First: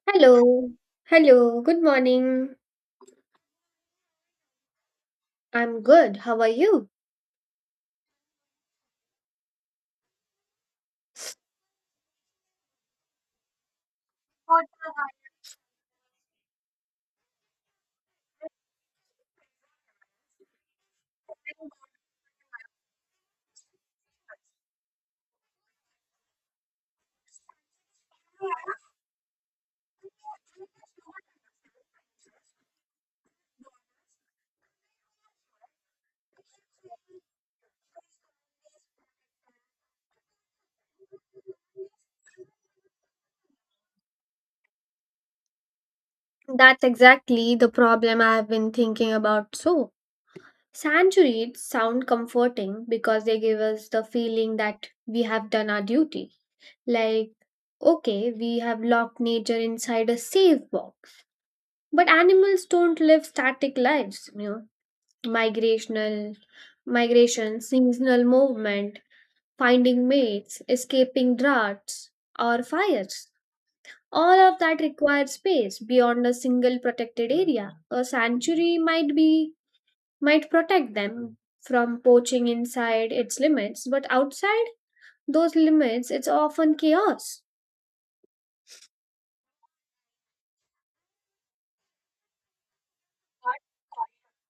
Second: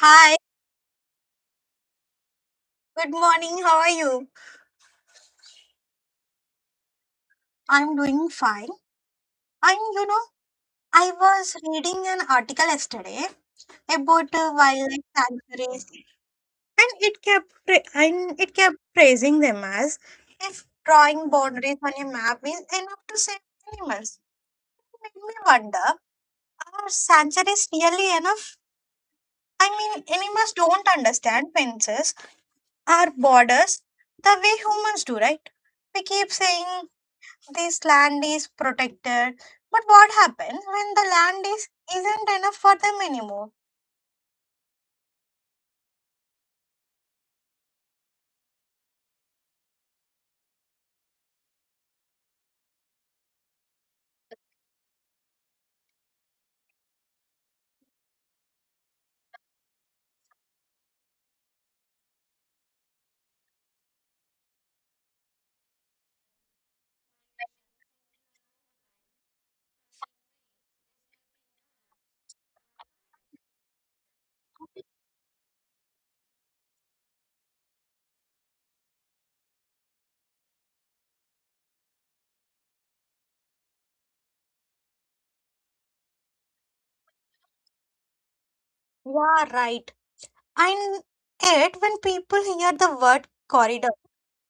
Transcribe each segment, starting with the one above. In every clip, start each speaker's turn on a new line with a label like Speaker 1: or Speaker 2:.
Speaker 1: Hi,
Speaker 2: Hello. Hello. Good morning.
Speaker 1: good morning. How are you?
Speaker 2: I'm good. How are you?
Speaker 1: I'm doing fine. And you know, I was reading an article yesterday about wildlife sanctuaries, and it kept praising them as if drawing boundaries on a map is enough to save animals. It made me wonder: Are sanctuaries really enough? I mean, animals don't understand fences or borders the way humans do, right? We keep saying this land is protected. But what happens when the land is isn't enough for them anymore?
Speaker 2: That's exactly the problem I've been thinking about. So, sanctuaries sound comforting because they give us the feeling that we have done our duty. Like, okay, we have locked nature inside a safe box. But animals don't live static lives, you know. migrational Migration, seasonal movement, finding mates, escaping droughts or fires, all of that requires space beyond a single protected area. A sanctuary might protect them from poaching inside its limits, but outside those limits it's often chaos.
Speaker 1: Yeah, right. And yet when people hear the word corridor,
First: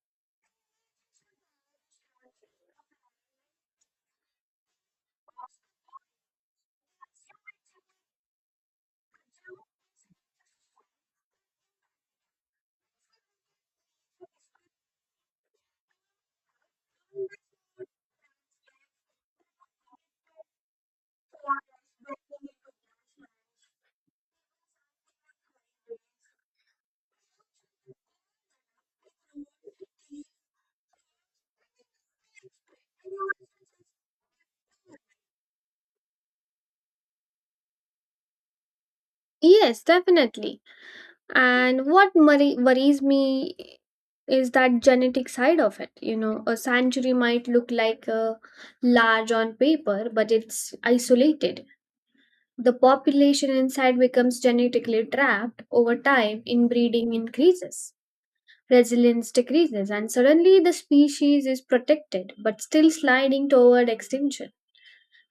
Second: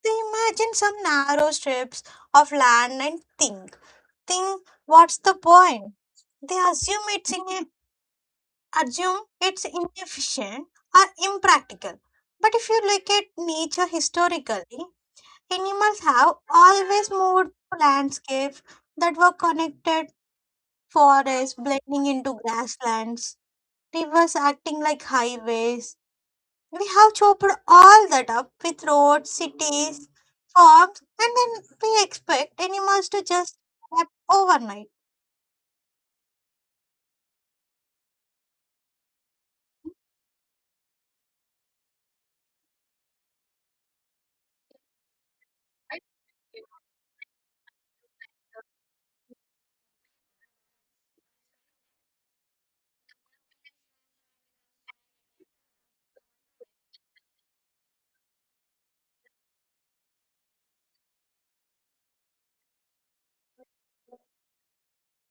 Speaker 1: they imagine some narrow strips of land and think. Think what's the point? They assume it's inefficient or impractical. But if you look at nature historically, animals have always moved to landscapes that were connected, forests blending into grasslands, rivers acting like highways. We have chopped all that up with roads, cities, farms, and then we expect animals to just adapt overnight.
Speaker 2: Yes, definitely. And what worries me is that genetic side of it. You know, a sanctuary might look like a large on paper, but it's isolated. The population inside becomes genetically trapped. Over time, inbreeding increases, resilience decreases, and suddenly the species is protected but still sliding toward extinction.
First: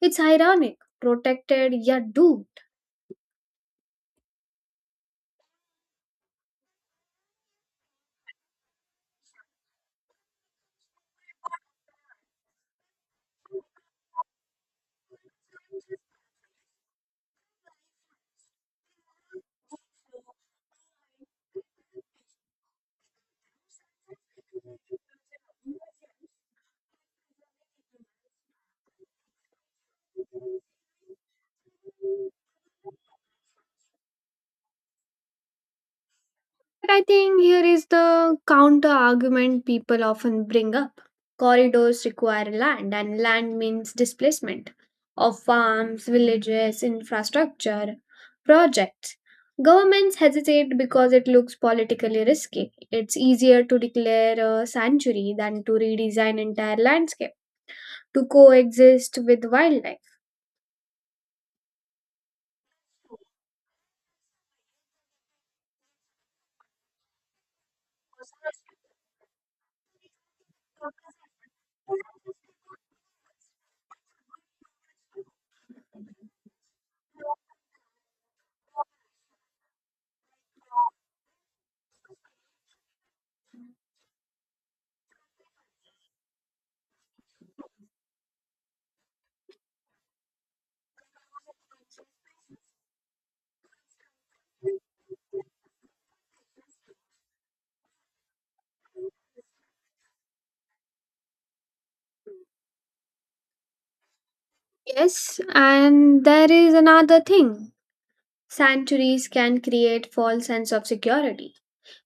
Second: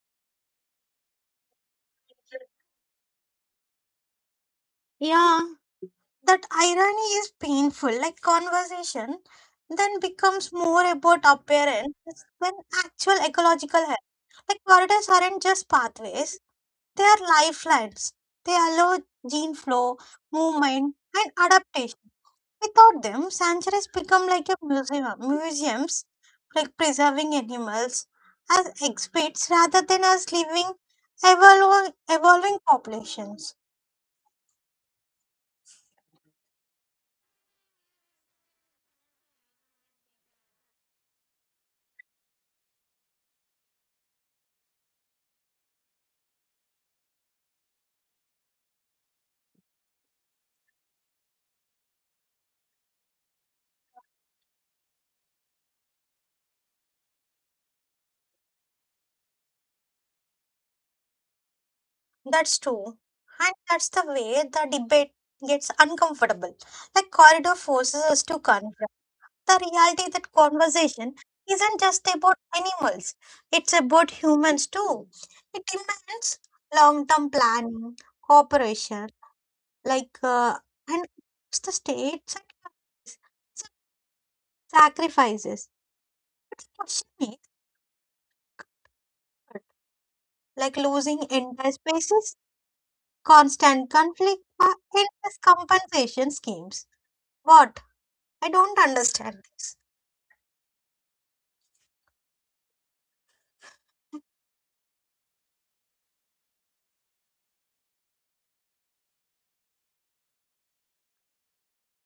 Speaker 2: It's ironic, protected yet doomed.
Speaker 1: Yeah, that irony is painful. Like conversation then becomes more about appearance than actual ecological health. Like corridors aren't just pathways; they are lifelines. They allow gene flow, movement, and adaptation. Without them, sanctuaries become like museums, like preserving animals as exhibits rather than as living, evolving populations.
Speaker 2: But I think here is the counter argument people often bring up. Corridors require land, and land means displacement of farms, villages, infrastructure, projects. Governments hesitate because it looks politically risky. It's easier to declare a sanctuary than to redesign entire landscape to coexist with wildlife.
Speaker 1: That's true. And that's the way the debate gets uncomfortable. Like corridor forces us to confront the reality that conversation isn't just about animals, it's about humans too. It demands long term planning, cooperation, Like, uh, and it's the state sacrifices. So sacrifices. But the question is, like losing entire spaces, constant conflict, or endless compensation schemes. What? I don't understand this.
Speaker 2: Yes, and there is another thing. Sanctuaries can create false sense of security.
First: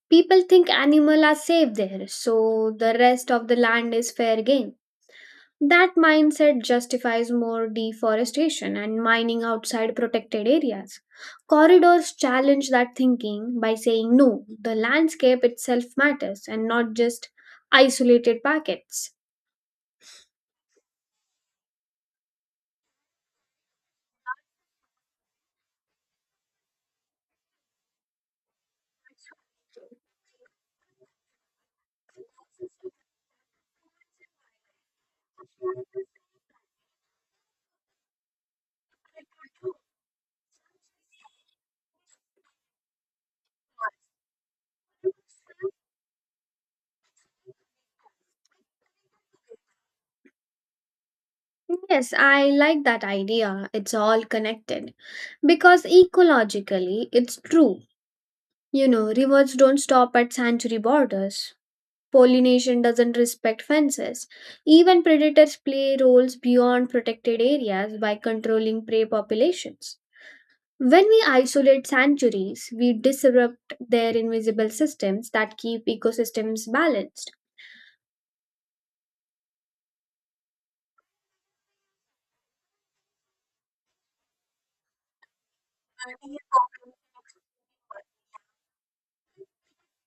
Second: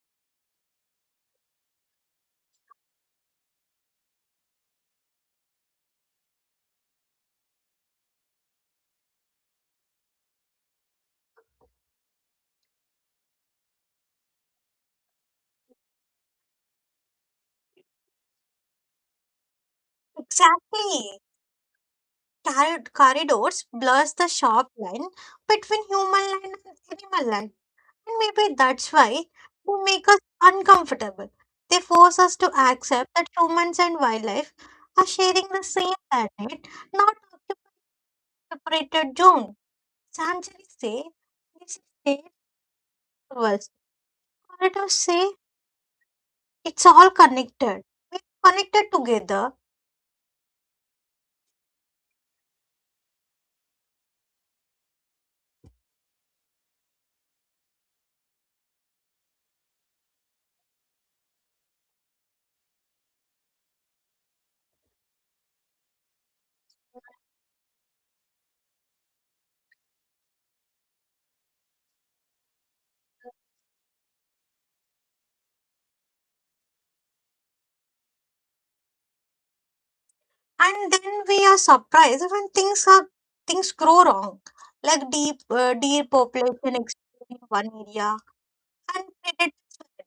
Speaker 2: People think animal are safe there, so the rest of the land is fair game. That mindset justifies more deforestation and mining outside protected areas. Corridors challenge that thinking by saying no, the landscape itself matters and not just isolated packets.
Speaker 1: Exactly. Corridors blurs the sharp line between human land and animal land. And maybe that's why they make us uncomfortable. They force us to accept that humans and wildlife are sharing the same planet, not occupied separated zone. Sanctuaries say this is their universe. Corridors say it's all connected. We're connected together,
Speaker 2: Yes, I like that idea. It's all connected. Because ecologically, it's true. You know, rivers don't stop at sanctuary borders. Pollination doesn't respect fences. Even predators play roles beyond protected areas by controlling prey populations. When we isolate sanctuaries, we disrupt their invisible systems that keep ecosystems balanced.
Speaker 1: and then we are surprised when things grow wrong, like deep deer population exploding in one area and predators in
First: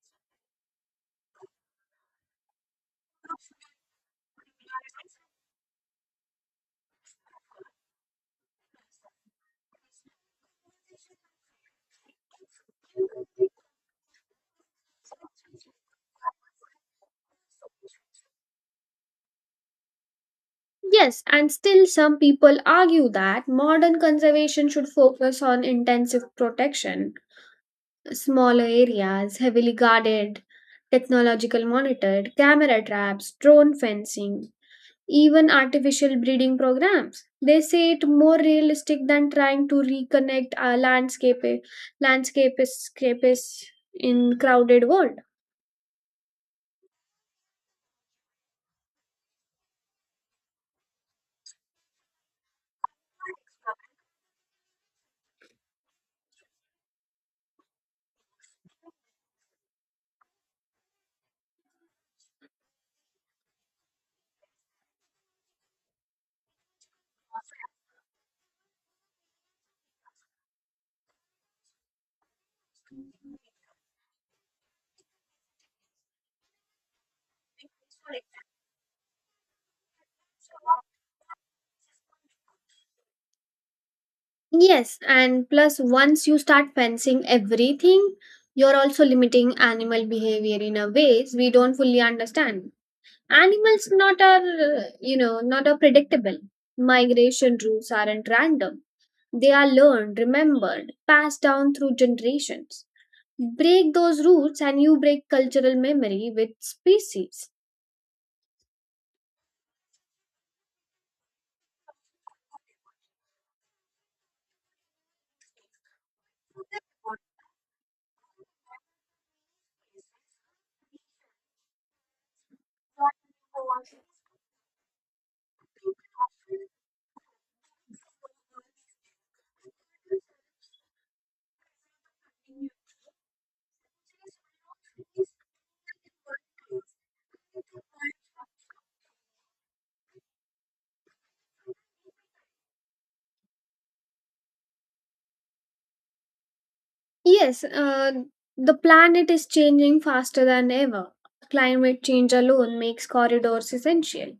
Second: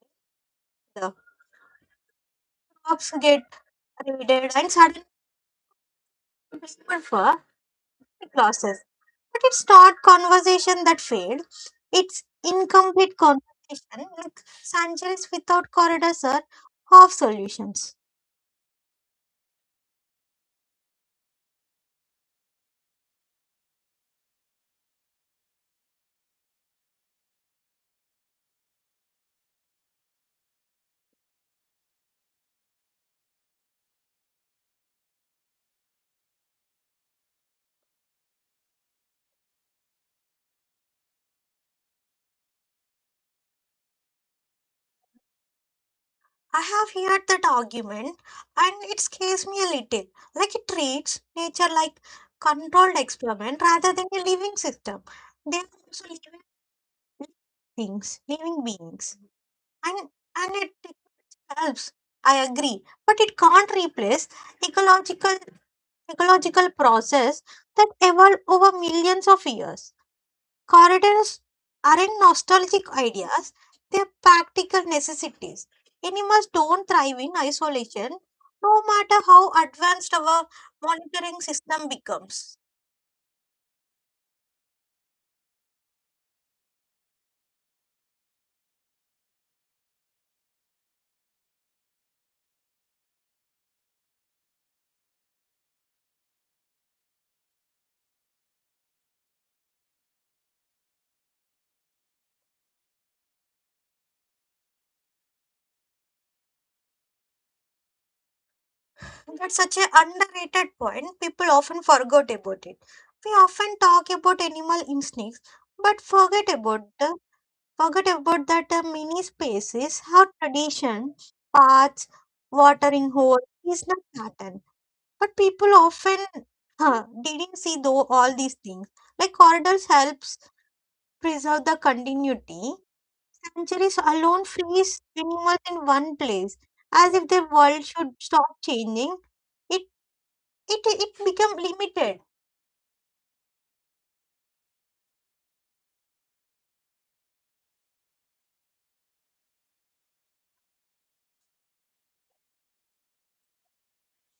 Speaker 1: another. Crops get readers and suddenly prefer for classes. But it's not conversation that failed. It's incomplete conversation like Sanchez without corridors are half solutions.
Speaker 2: Yes, and still some people argue that modern conservation should focus on intensive protection, smaller areas, heavily guarded, technological monitored, camera traps, drone fencing, even artificial breeding programs. They say it more realistic than trying to reconnect a landscape landscapescapes in crowded world.
Speaker 1: I have heard that argument and it scares me a little. Like it treats nature like controlled experiment rather than a living system. They are also living things, living beings. And and it helps. I agree. But it can't replace ecological ecological process that evolved over millions of years. Corridors aren't nostalgic ideas, they're practical necessities. Animals don't thrive in isolation, no matter how advanced our monitoring system becomes.
Speaker 2: Yes, and plus once you start fencing everything, you're also limiting animal behavior in a ways we don't fully understand. Animals not are not are predictable. Migration routes aren't random. They are learned, remembered, passed down through generations. Break those roots and you break cultural memory with species.
Speaker 1: That's such an underrated point, people often forget about it. We often talk about animal instincts but forget about the Forget about that many spaces, how tradition, paths, watering hole is not pattern. But people often didn't see though all these things. Like corridors helps preserve the continuity. Centuries alone freeze animals in one place, as if the world should stop changing. It it become limited.
Speaker 2: Yes, the planet is changing faster than ever. Climate change alone makes corridors essential.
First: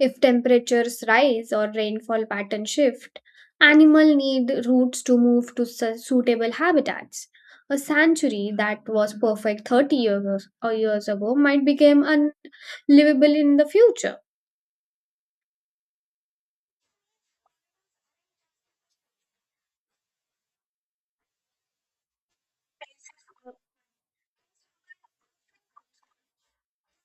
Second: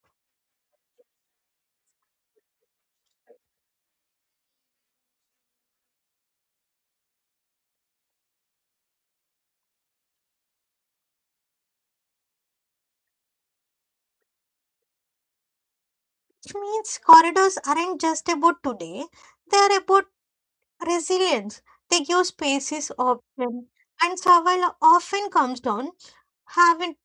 Speaker 2: If temperatures rise or rainfall pattern shift, animals need roots to move to suitable habitats. A sanctuary that was perfect 30 years, or years ago, might become unlivable in the future.
Speaker 1: Which means corridors aren't just about today; they are about resilience. They give spaces option and survival often comes down having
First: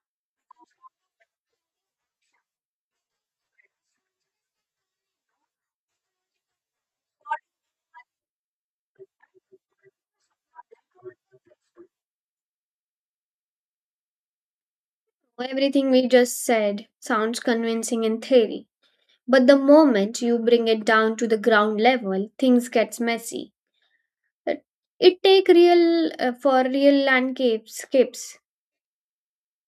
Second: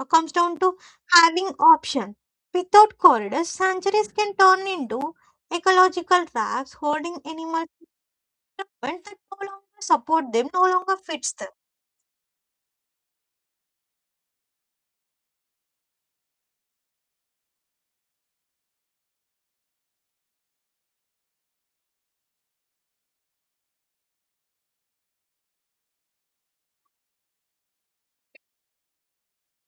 Speaker 1: to having option. Without corridors, sanctuaries can turn into ecological traps holding animals in environment that no longer support them, no longer fits them.
Speaker 2: Everything we just said sounds convincing in theory. But the moment you bring it down to the ground level, things gets messy. It it take real For real landscapes,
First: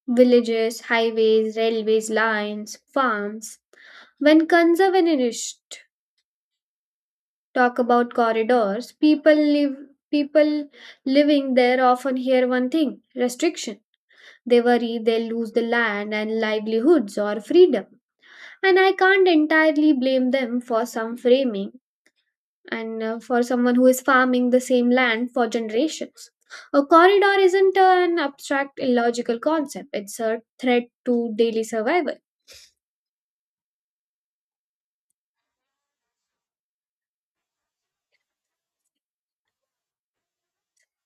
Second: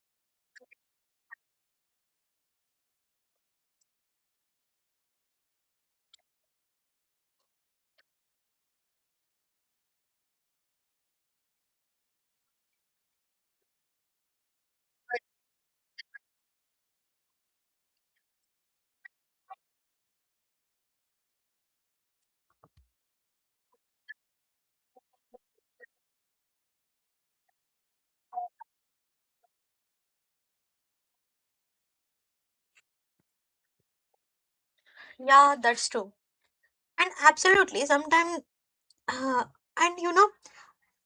Speaker 2: villages, highways, railways lines, farms. When conservationists talk about corridors, people living there often hear one thing: restriction. They worry they'll lose the land and livelihoods or freedom. And I can't entirely blame them for some framing, and for someone who is farming the same land for generations. A corridor isn't an abstract, illogical concept, it's a threat to daily survival.
Speaker 1: Yeah, that's true. And absolutely, sometimes, uh, and you know,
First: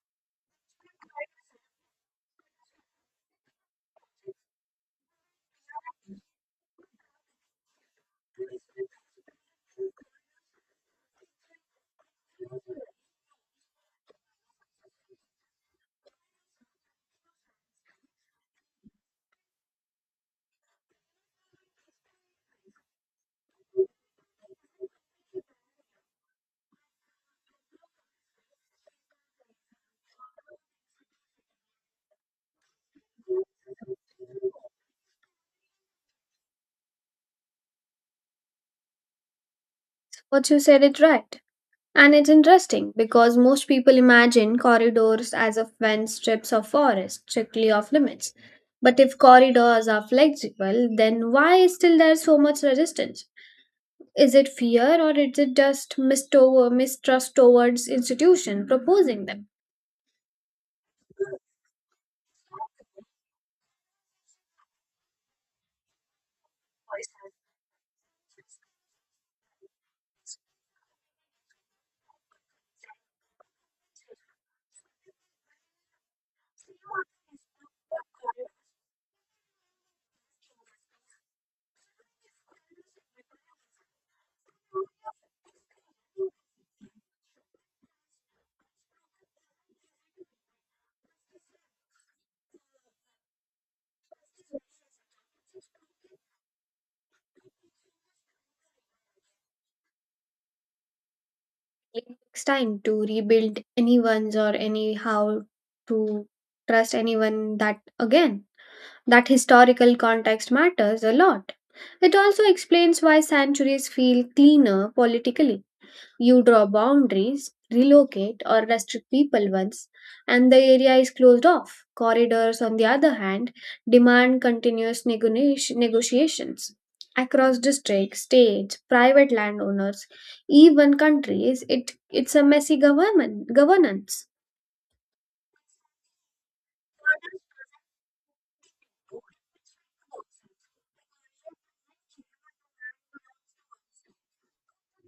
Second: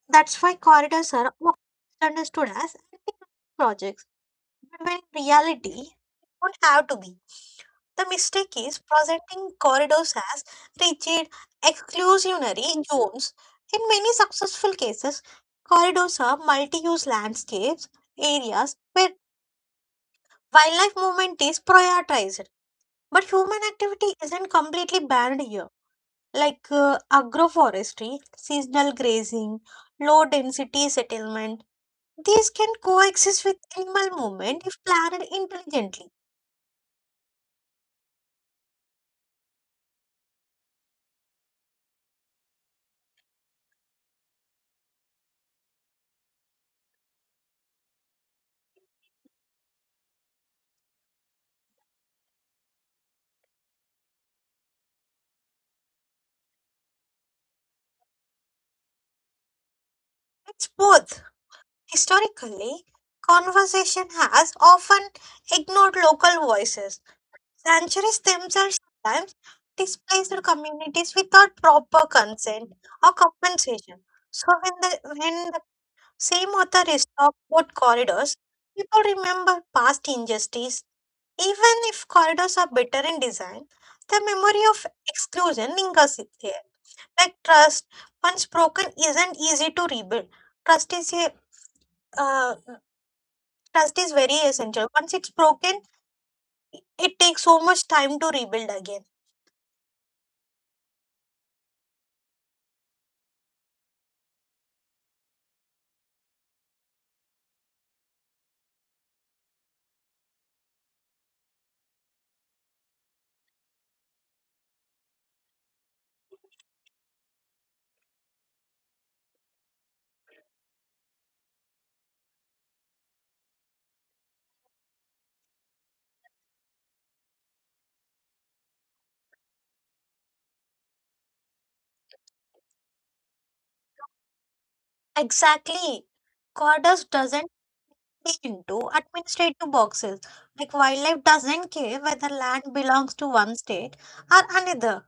Speaker 1: that's why corridors are often understood as anti projects. But when in reality, they don't have to be. The mistake is presenting corridors as rigid, exclusionary zones. In many successful cases, corridors are multi use landscapes, areas where wildlife movement is prioritized. But human activity isn't completely banned here, like agroforestry, seasonal grazing, low density settlement. These can coexist with animal movement if planned intelligently.
Speaker 2: What you said it right. And it's interesting because most people imagine corridors as of when strips of forest strictly off limits. But if corridors are flexible, then why is still there so much resistance? Is it fear or is it just mistrust towards institution proposing them?
Speaker 1: It's both. Historically, conversation has often ignored local voices. Sanctuaries themselves sometimes displaced communities without proper consent or compensation. So when the same author is talking about corridors, people remember past injustice. Even if corridors are better in design, the memory of exclusion lingers there. Like trust, once broken, isn't easy to rebuild. Trust is a uh, trust is very essential. Once it's broken, it takes so much time to rebuild again.
Speaker 2: It takes time to rebuild anyone's or anyhow to trust anyone, that again, that historical context matters a lot. It also explains why sanctuaries feel cleaner politically. You draw boundaries, relocate or restrict people once, and the area is closed off. Corridors, on the other hand, demand continuous negotiations. Across districts, states, private landowners, even countries, it's a messy government governance.
Speaker 1: Exactly. Corders doesn't fit into administrative boxes. Like wildlife doesn't care whether land belongs to one state or another,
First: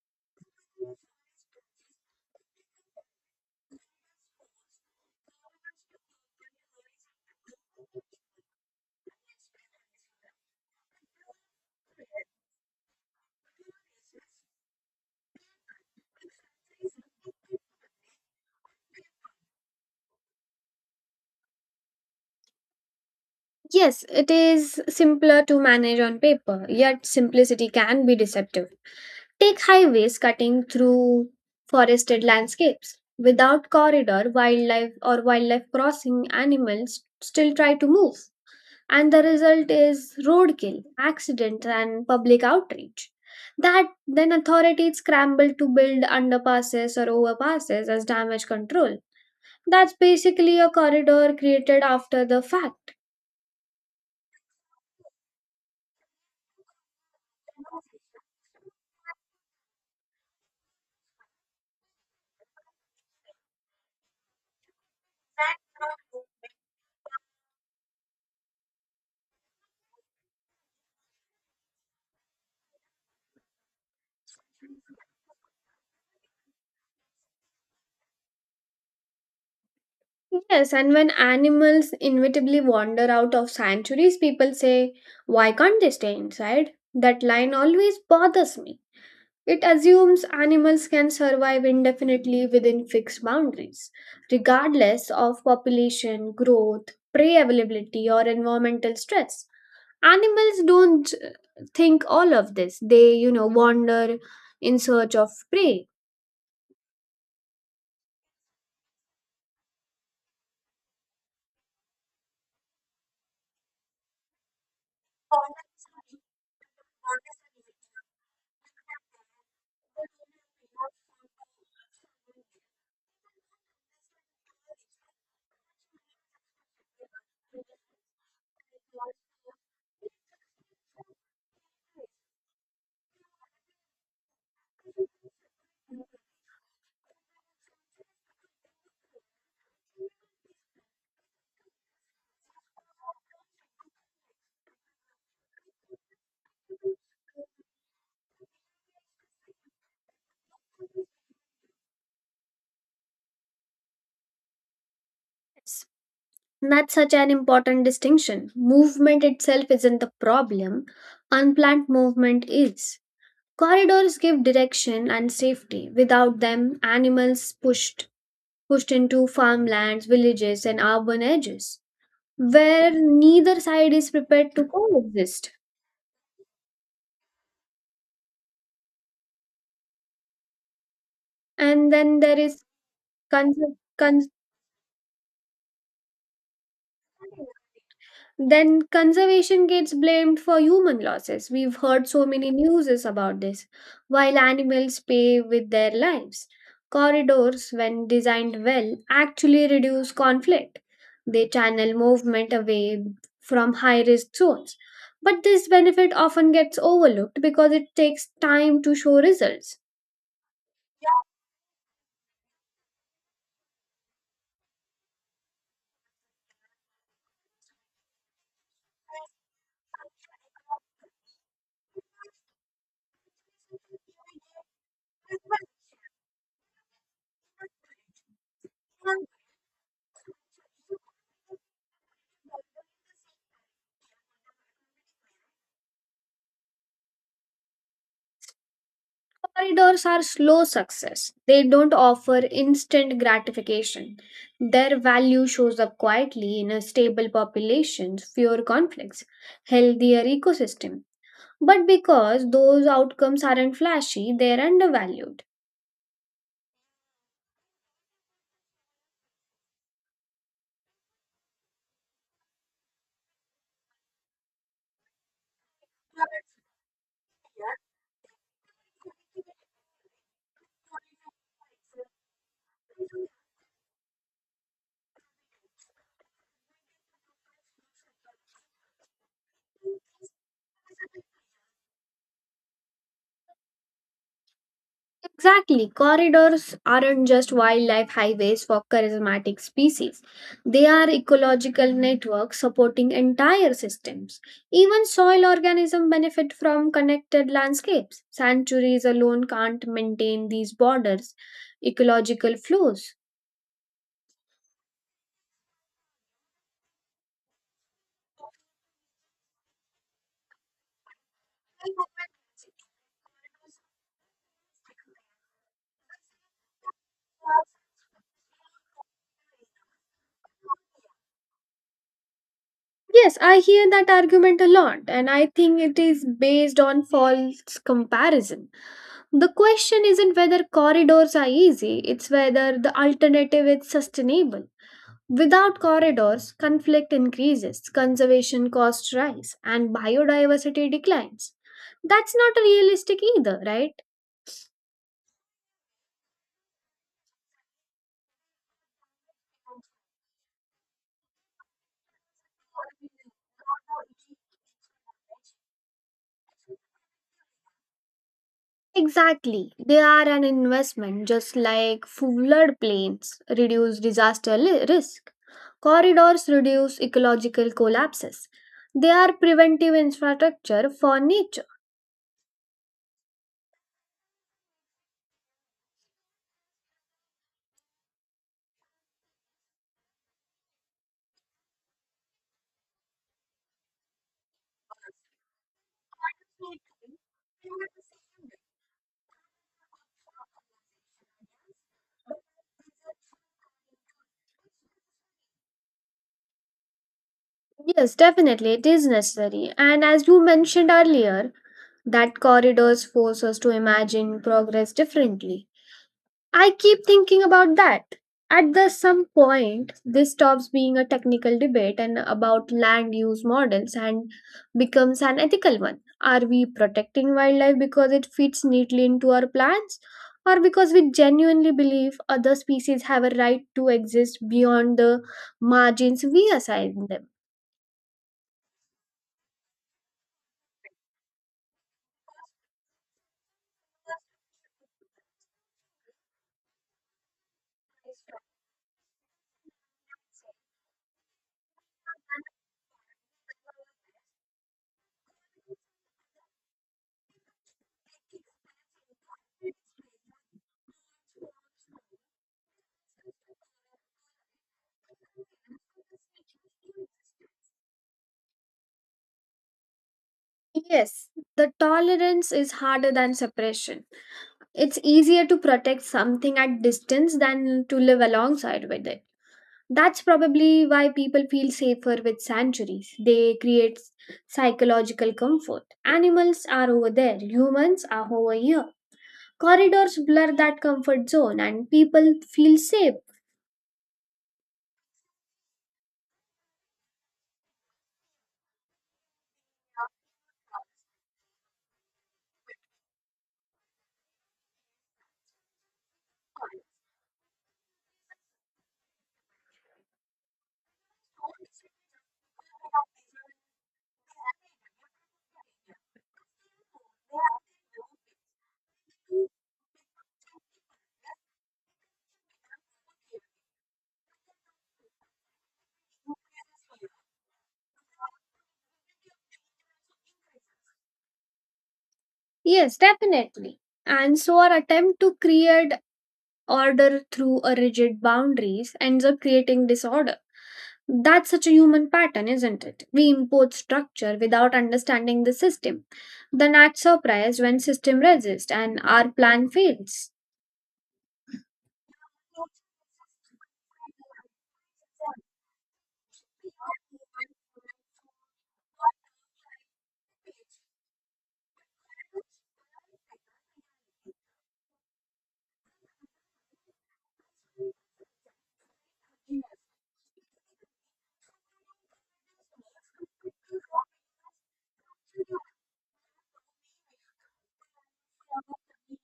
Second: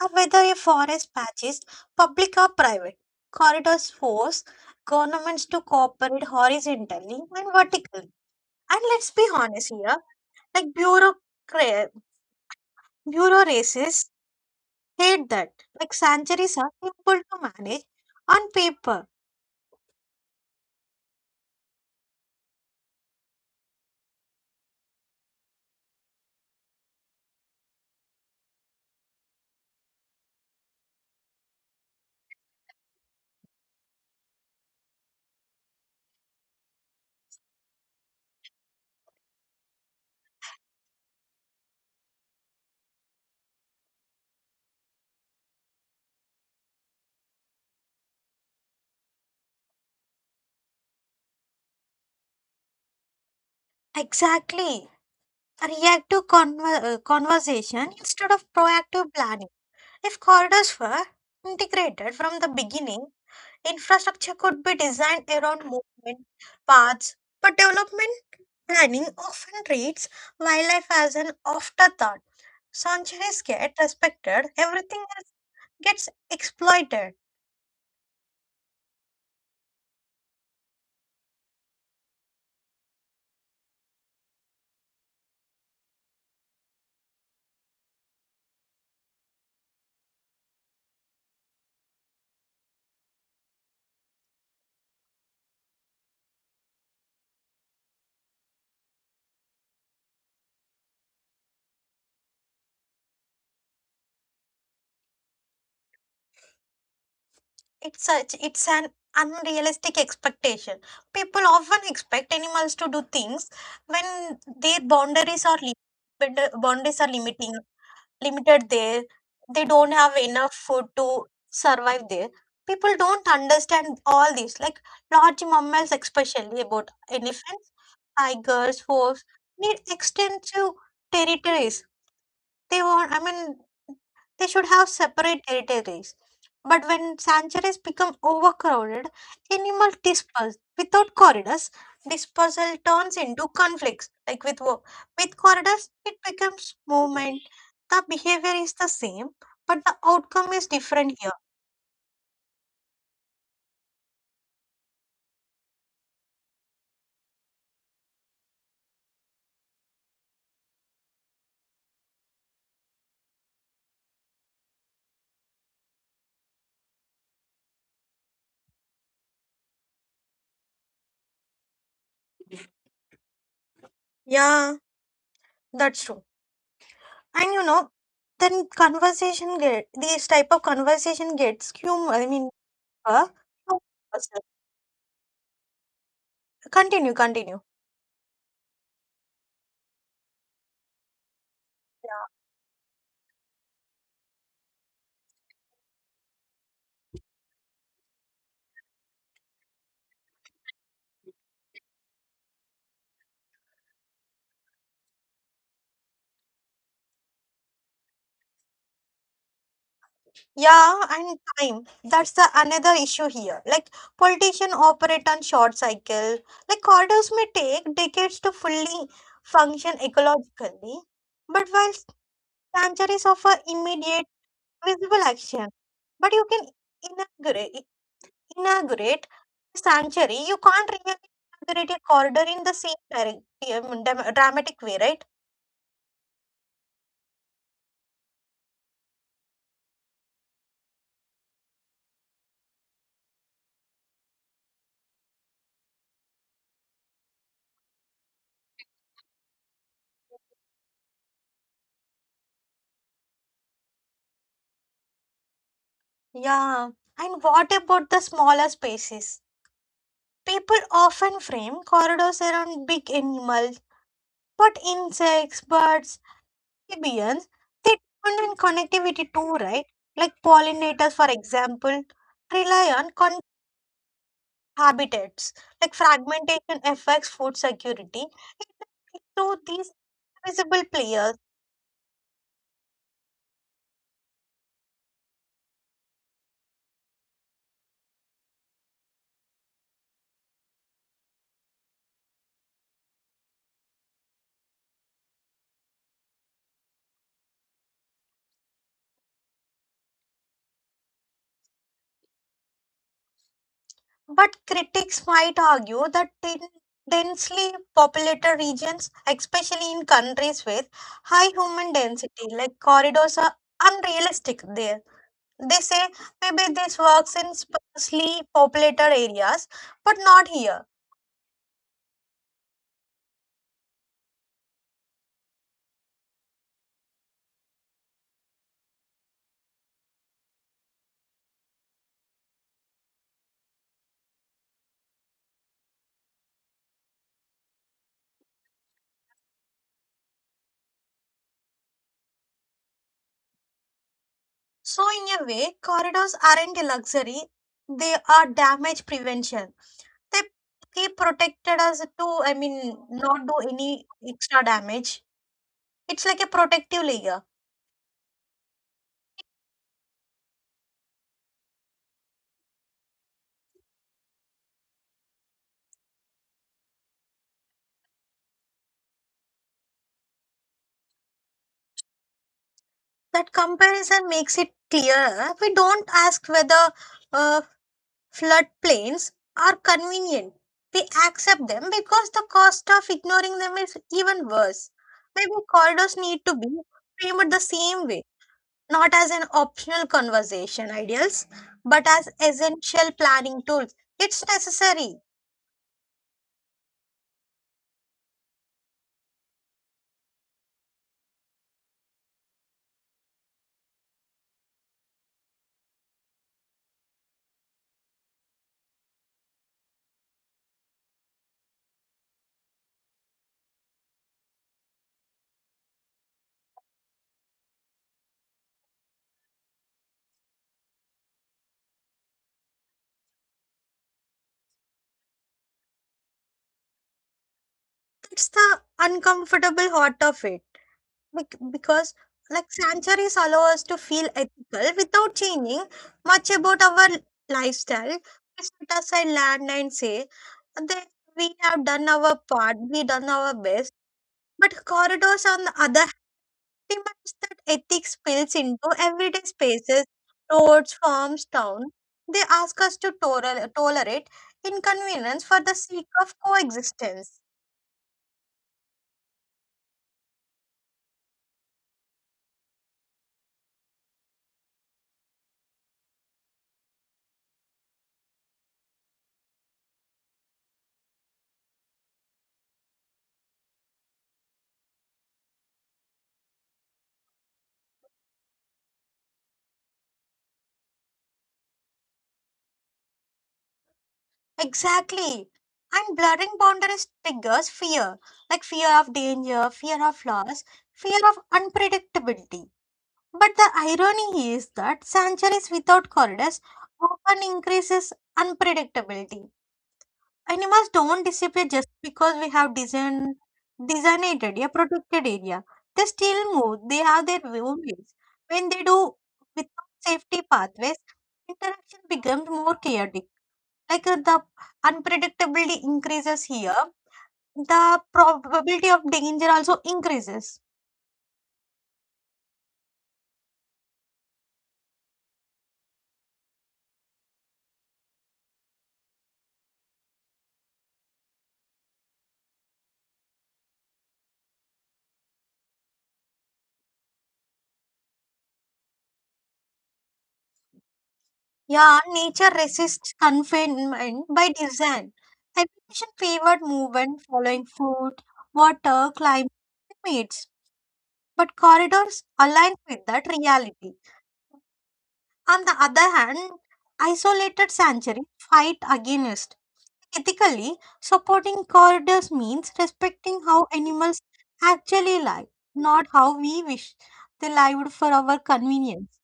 Speaker 1: or whether a forest patch is public or private. Corridors force governments to cooperate horizontally and vertically. And let's be honest here, like bureau races hate that. Like sanctuaries are simple to manage on paper.
Speaker 2: Yes, it is simpler to manage on paper, yet simplicity can be deceptive. Take highways cutting through forested landscapes. Without corridor, wildlife or wildlife crossing, animals still try to move. And the result is roadkill, accidents, and public outreach. That then authorities scramble to build underpasses or overpasses as damage control. That's basically a corridor created after the fact.
Speaker 1: Exactly. A reactive conversation instead of proactive planning. If corridors were integrated from the beginning, infrastructure could be designed around movement, paths, but development planning often treats wildlife as an afterthought. Sanctuaries get respected, everything else gets exploited.
Speaker 2: Yes, and when animals inevitably wander out of sanctuaries, people say, "Why can't they stay inside?" That line always bothers me. It assumes animals can survive indefinitely within fixed boundaries, regardless of population, growth, prey availability, or environmental stress. Animals don't think all of this, they, you know, wander in search of prey.
Speaker 1: It's an unrealistic expectation. People often expect animals to do things when their boundaries are limited. Boundaries are limiting, limited there. They don't have enough food to survive there. People don't understand all this. Like large mammals, especially about elephants, tigers, wolves, need extensive territories. They want. I mean, they should have separate territories. But when sanctuaries become overcrowded, animals disperse without corridors. Dispersal turns into conflicts. Like with corridors, it becomes movement. The behavior is the same, but the outcome is different here.
Speaker 2: That's such an important distinction. Movement itself isn't the problem, unplanned movement is. Corridors give direction and safety. Without them, animals pushed into farmlands, villages, and urban edges, where neither side is prepared to
Speaker 1: Yeah,
Speaker 2: coexist.
Speaker 1: that's true. And you know, then conversation get these type of conversation gets
Speaker 2: And
Speaker 1: human.
Speaker 2: then there is
Speaker 1: Uh,
Speaker 2: concern.
Speaker 1: continue, continue.
Speaker 2: Then conservation gets blamed for human losses. We've heard so many newses about this, while animals pay with their lives. Corridors, when designed well, actually reduce conflict. They channel movement away from high risk zones. But this benefit often gets overlooked because it takes time to show results.
Speaker 1: Yeah, and time. That's the another issue here. Like politicians operate on short cycle. Like orders may take decades to fully function ecologically, but while sanctuaries offer immediate visible action, but you can inaugurate inaugurate a sanctuary. You can't really inaugurate a corridor in the same direct, dramatic way, right?
Speaker 2: Corridors are slow success. They don't offer instant gratification. Their value shows up quietly in a stable population, fewer conflicts, healthier ecosystem. But because those outcomes aren't flashy, they're undervalued.
Speaker 1: Yeah. And what about the smaller spaces? People often frame corridors around big animals, but insects, birds, amphibians, they depend on connectivity too, right? Like pollinators, for example, rely on con- habitats. Like fragmentation affects food security. So these invisible players,
Speaker 2: Exactly. Corridors aren't just wildlife highways for charismatic species. They are ecological networks supporting entire systems. Even soil organisms benefit from connected landscapes. Sanctuaries alone can't maintain these borders, ecological flows.
Speaker 1: but critics might argue that in densely populated regions, especially in countries with high human density, like corridors are unrealistic there. They say maybe this works in sparsely populated areas, but not here.
Speaker 2: Yes, I hear that argument a lot, and I think it is based on false comparison. The question isn't whether corridors are easy, it's whether the alternative is sustainable. Without corridors, conflict increases, conservation costs rise, and biodiversity declines. That's not realistic either, right?
Speaker 1: So, in a way, corridors aren't a luxury, they are damage prevention. They, he protected us to, I mean, not do any extra damage. It's like a protective layer.
Speaker 2: Exactly. They are an investment just like floodplains reduce disaster risk. Corridors reduce ecological collapses. They are preventive infrastructure for nature.
Speaker 1: That comparison makes it clear. We don't ask whether uh, floodplains are convenient. We accept them because the cost of ignoring them is even worse. Maybe corridors need to be framed the same way, not as an optional conversation ideals, but as essential planning tools. It's necessary.
Speaker 2: Yes, definitely, it is necessary. And as you mentioned earlier, that corridors force us to imagine progress differently. I keep thinking about that. At the some point, this stops being a technical debate and about land use models and becomes an ethical one. Are we protecting wildlife because it fits neatly into our plans, or because we genuinely believe other species have a right to exist beyond the margins we assign them?
Speaker 1: It's the uncomfortable heart of it. Because like sanctuaries allow us to feel ethical without changing much about our lifestyle. We set aside land and say that we have done our part, we done our best. But corridors on the other hand demands that ethics spills into everyday spaces, roads, farms, town. They ask us to tolerate inconvenience for the sake of coexistence.
Speaker 2: Yes, the tolerance is harder than separation. It's easier to protect something at distance than to live alongside with it. That's probably why people feel safer with sanctuaries. They create psychological comfort. Animals are over there, humans are over here. Corridors blur that comfort zone and people feel safe.
Speaker 1: Exactly. And blurring boundaries triggers fear, like fear of danger, fear of loss, fear of unpredictability. But the irony is that sanctuaries without corridors often increases unpredictability. Animals don't disappear just because we have designed designated a protected area. They still move. They have their own ways. When they do without safety pathways, interaction becomes more chaotic. The unpredictability increases here, the probability of danger also increases.
Speaker 2: Yes, definitely. And so our attempt to create order through a rigid boundaries ends up creating disorder. That's such a human pattern, isn't it? We import structure without understanding the system, then act surprised when system resists and our plan fails.
Speaker 1: Yeah, nature resists confinement by design. Evolution favored movement following food, water, climate, limits, but corridors align with that reality. On the other hand, isolated sanctuaries fight against. Ethically, supporting corridors means respecting how animals actually live, not how we wish they lived for our convenience.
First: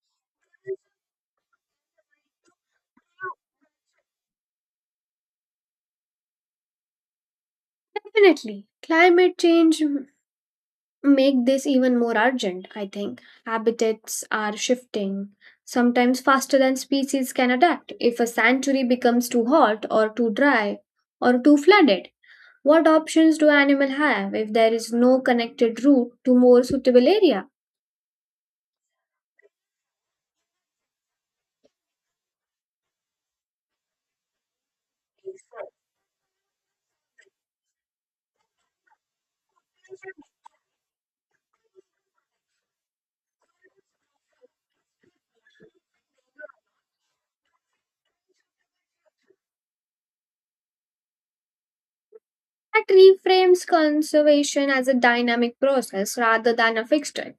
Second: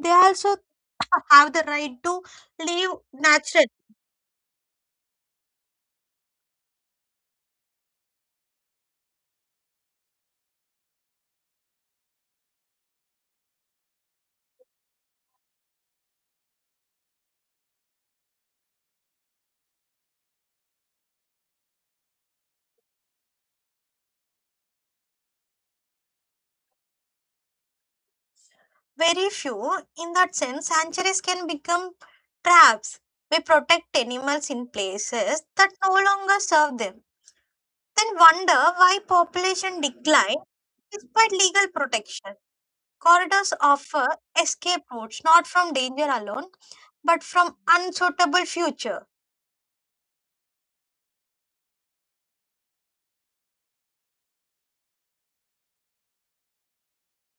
Speaker 1: They also have the right to live naturally.
Speaker 2: Definitely. Climate change make this even more urgent, I think. Habitats are shifting, sometimes faster than species can adapt. If a sanctuary becomes too hot or too dry or too flooded, what options do animals have if there is no connected route to more suitable area?
Speaker 1: Very few, in that sense, sanctuaries can become traps. We protect animals in places that no longer serve them. Then wonder why population decline despite legal protection. Corridors offer escape routes not from danger alone, but from unsuitable future.
Speaker 2: That reframes conservation as a dynamic process rather than a fixed one.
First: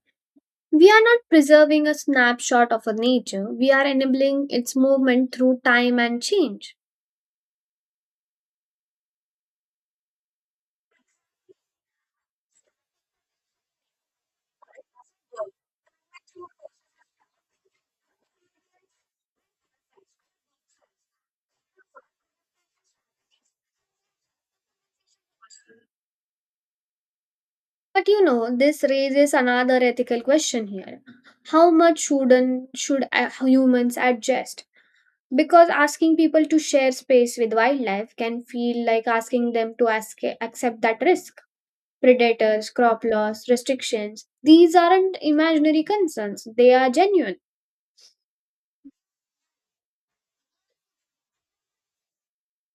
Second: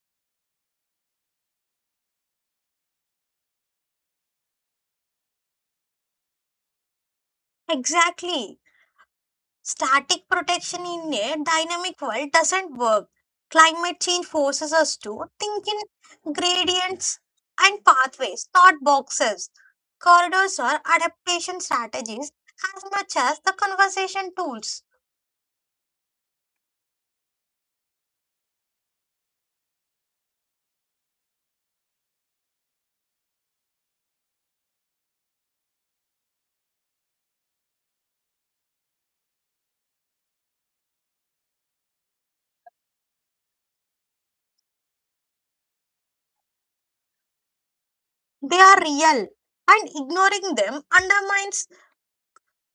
Speaker 2: We are not preserving a snapshot of a nature, we are enabling its movement through time and change.
Speaker 1: Exactly. Static protection in a dynamic world doesn't work. Climate change forces us to think in gradients and pathways, not boxes. Corridors are adaptation strategies as much as the conversation tools.
Speaker 2: But you know, this raises another ethical question here. How much shouldn't should humans adjust? Because asking people to share space with wildlife can feel like asking them to ask, accept that risk. Predators, crop loss, restrictions. These aren't imaginary concerns, they are genuine.
Speaker 1: They are real, and ignoring them undermines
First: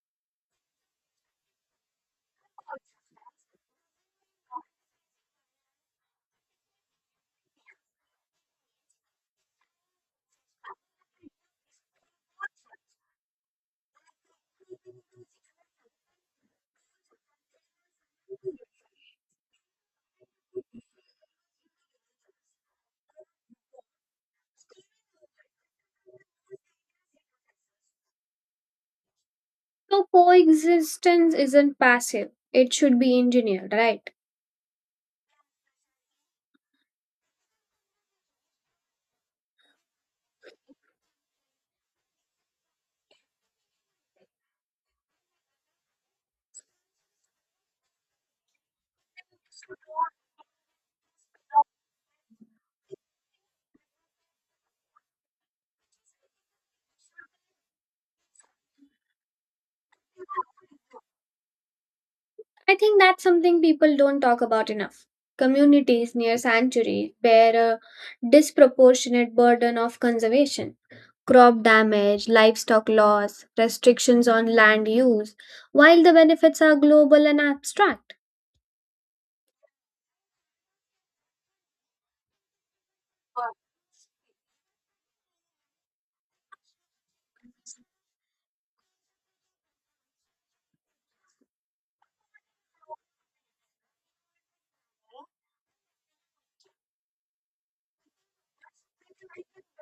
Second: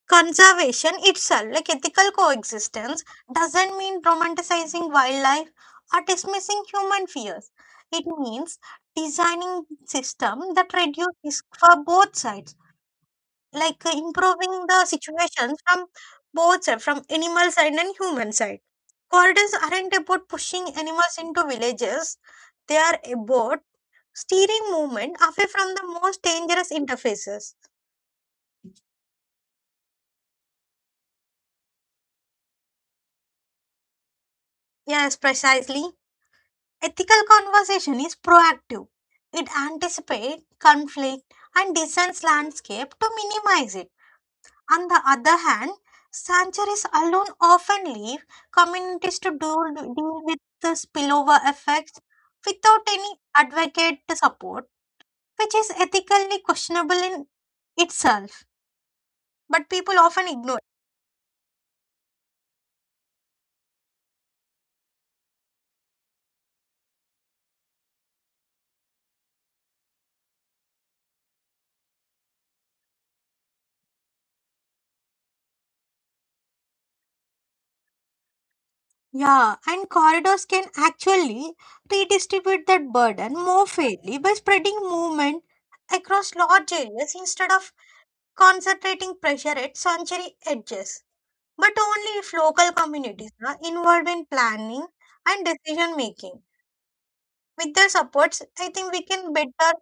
Speaker 1: conservation itself, like ethical coexistence, doesn't mean romanticizing wildlife or dismissing human fears. It means designing system that reduce risk for both sides, like improving the situations from both sides, from animal side and human side. Corridors aren't about pushing animals into villages; they are about steering movement away from the most dangerous interfaces.
Speaker 2: So coexistence isn't passive, it should be engineered, right?
Speaker 1: Yes, precisely. Ethical conversation is proactive. It anticipates conflict and designs landscape to minimize it. On the other hand, sanctuaries alone often leave communities to deal with the spillover effects without any advocate support, which is ethically questionable in itself. But people often ignore.
Speaker 2: I think that's something people don't talk about enough. Communities near sanctuaries bear a disproportionate burden of conservation, crop damage, livestock loss, restrictions on land use, while the benefits are global and abstract.
Speaker 1: Yeah, and corridors can actually redistribute that burden more fairly by spreading movement across large areas instead of concentrating pressure at sanctuary edges. But only if local communities are involved in planning and decision making. With their supports, I think we can better,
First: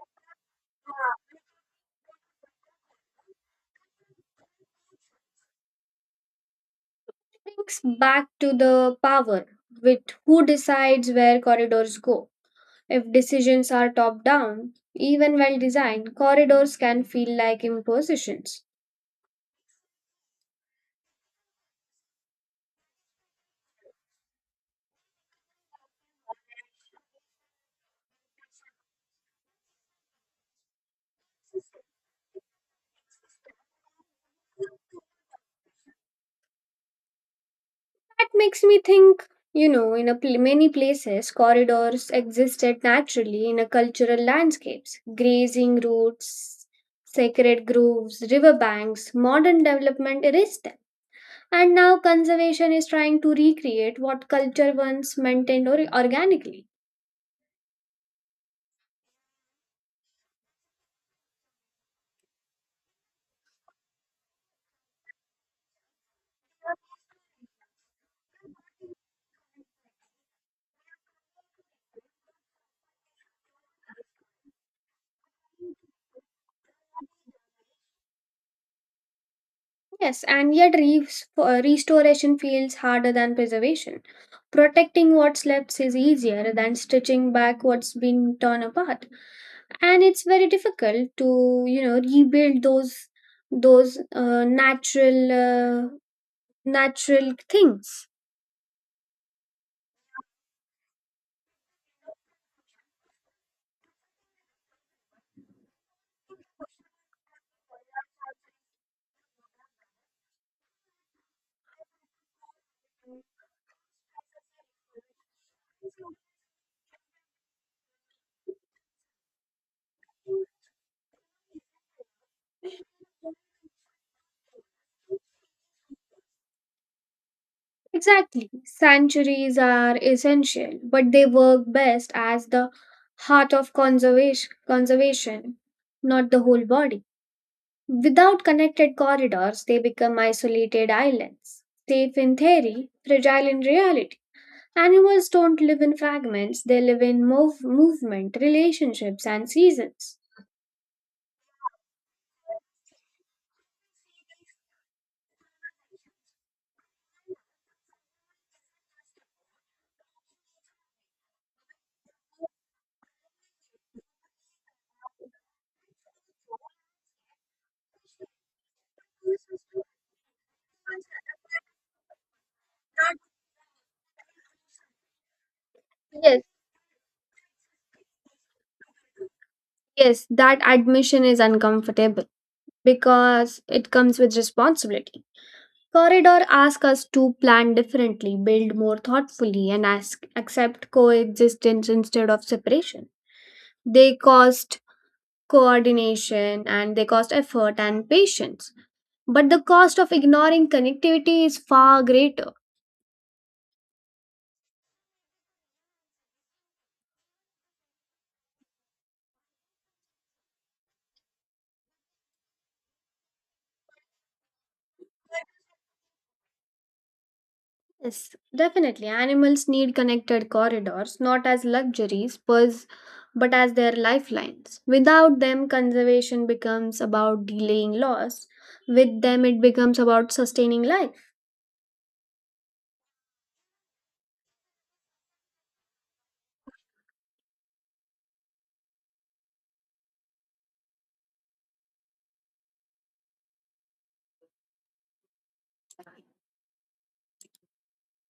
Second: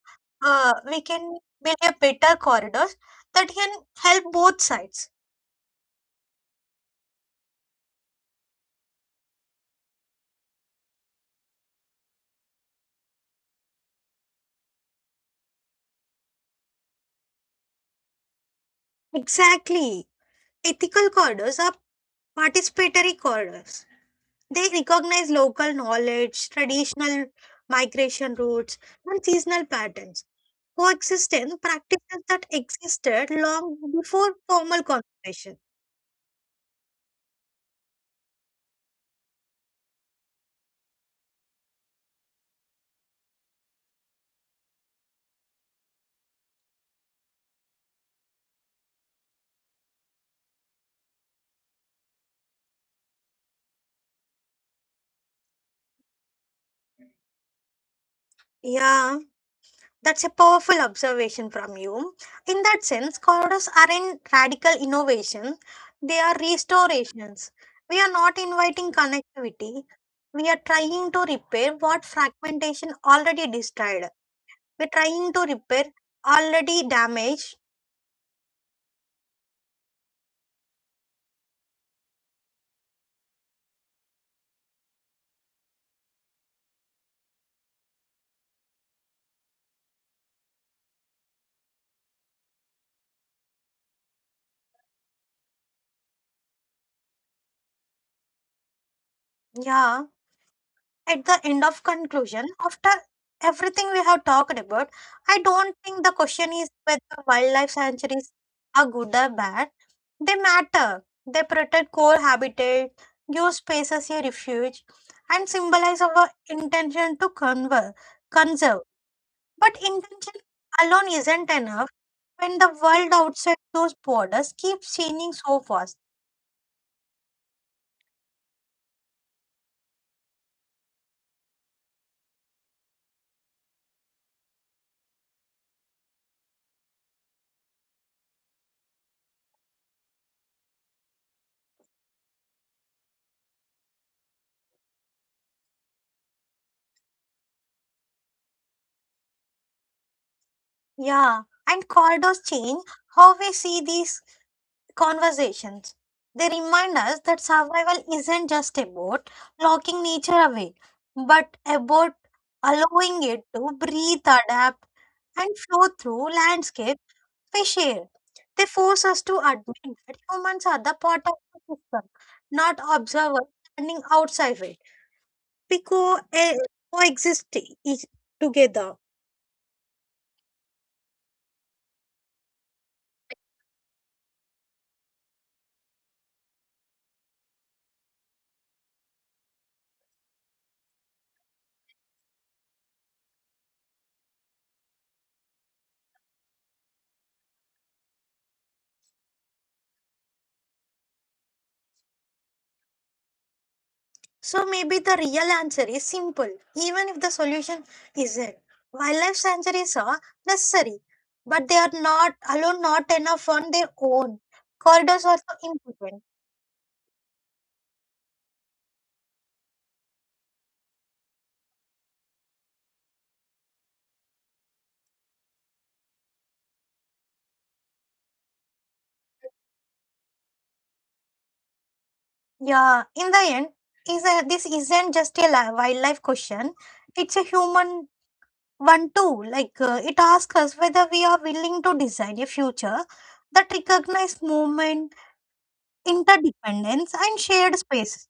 Speaker 1: we can build a better corridors that can help both sides.
Speaker 2: Brings back to the power with who decides where corridors go. If decisions are top down, even well designed, corridors can feel like impositions.
Speaker 1: Exactly, ethical corridors are participatory corridors. They recognize local knowledge, traditional migration routes, and seasonal patterns, coexisting practices that existed long before formal conservation.
Speaker 2: That makes me think, you know, in a many places, corridors existed naturally in a cultural landscapes, grazing routes, sacred groves, riverbanks. Modern development erased them, and now conservation is trying to recreate what culture once maintained or organically.
Speaker 1: Yeah, that's a powerful observation from you. In that sense, corridors aren't radical innovations, they are restorations. We are not inviting connectivity, we are trying to repair what fragmentation already destroyed. We're trying to repair already damaged.
Speaker 2: Yes, and yet restoration feels harder than preservation. Protecting what's left is easier than stitching back what's been torn apart. And it's very difficult to, you know, rebuild those those natural things.
Speaker 1: Yeah. At the end of conclusion, after everything we have talked about, I don't think the question is whether wildlife sanctuaries are good or bad. They matter. They protect core habitat, give spaces a refuge, and symbolize our intention to conserve. But intention alone isn't enough when the world outside those borders keeps changing so fast.
Speaker 2: Exactly, sanctuaries are essential but they work best as the heart of conservation, not the whole body. Without connected corridors they become isolated islands, safe in theory, fragile in reality. Animals don't live in fragments, they live in movement, relationships, and seasons.
Speaker 1: Yeah, and corridors change how we see these conversations. They remind us that survival isn't just about locking nature away, but about allowing it to breathe, adapt, and flow through landscape we share. They force us to admit that humans are the part of the system, not observers standing outside it. We co-
Speaker 2: Yes,
Speaker 1: eh, coexist e- together.
Speaker 2: yes, that admission is uncomfortable because it comes with responsibility. Corridor asks us to plan differently, build more thoughtfully, and ask, accept coexistence instead of separation. They cost coordination and they cost effort and patience. But the cost of ignoring connectivity is far greater.
Speaker 1: So maybe the real answer is simple, even if the solution isn't. Wildlife sanctuaries are necessary, but they are not enough on their own. Corridors are so important.
Speaker 2: Yes, definitely. Animals need connected corridors, not as luxuries, but as their lifelines. Without them, conservation becomes about delaying loss. With them, it becomes about sustaining life.
Speaker 1: Yeah, in the end, this isn't just a wildlife question; it's a human one too. Like it asks us whether we are willing to design a future that recognizes movement, interdependence, and shared space.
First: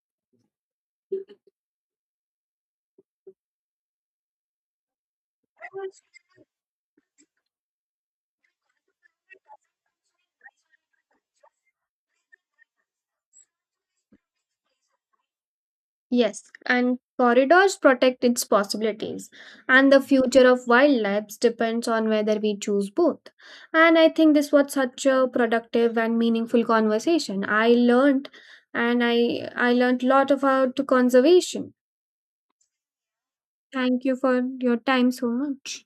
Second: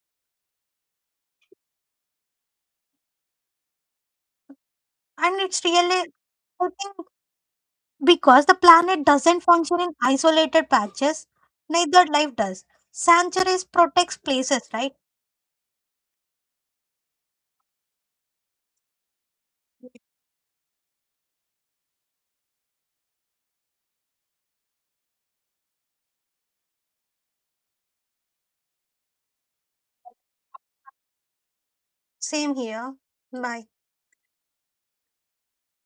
Speaker 1: And it's really, I think. Because the planet doesn't function in isolated patches, neither life does. Sanctuaries protects places, right?
Speaker 2: Yes, and corridors protect its possibilities, and the future of wildlife depends on whether we choose both. And I think this was such a productive and meaningful conversation. I learned, and I learned a lot about conservation.
Speaker 1: Same here. My
Speaker 2: Thank you for your time so much.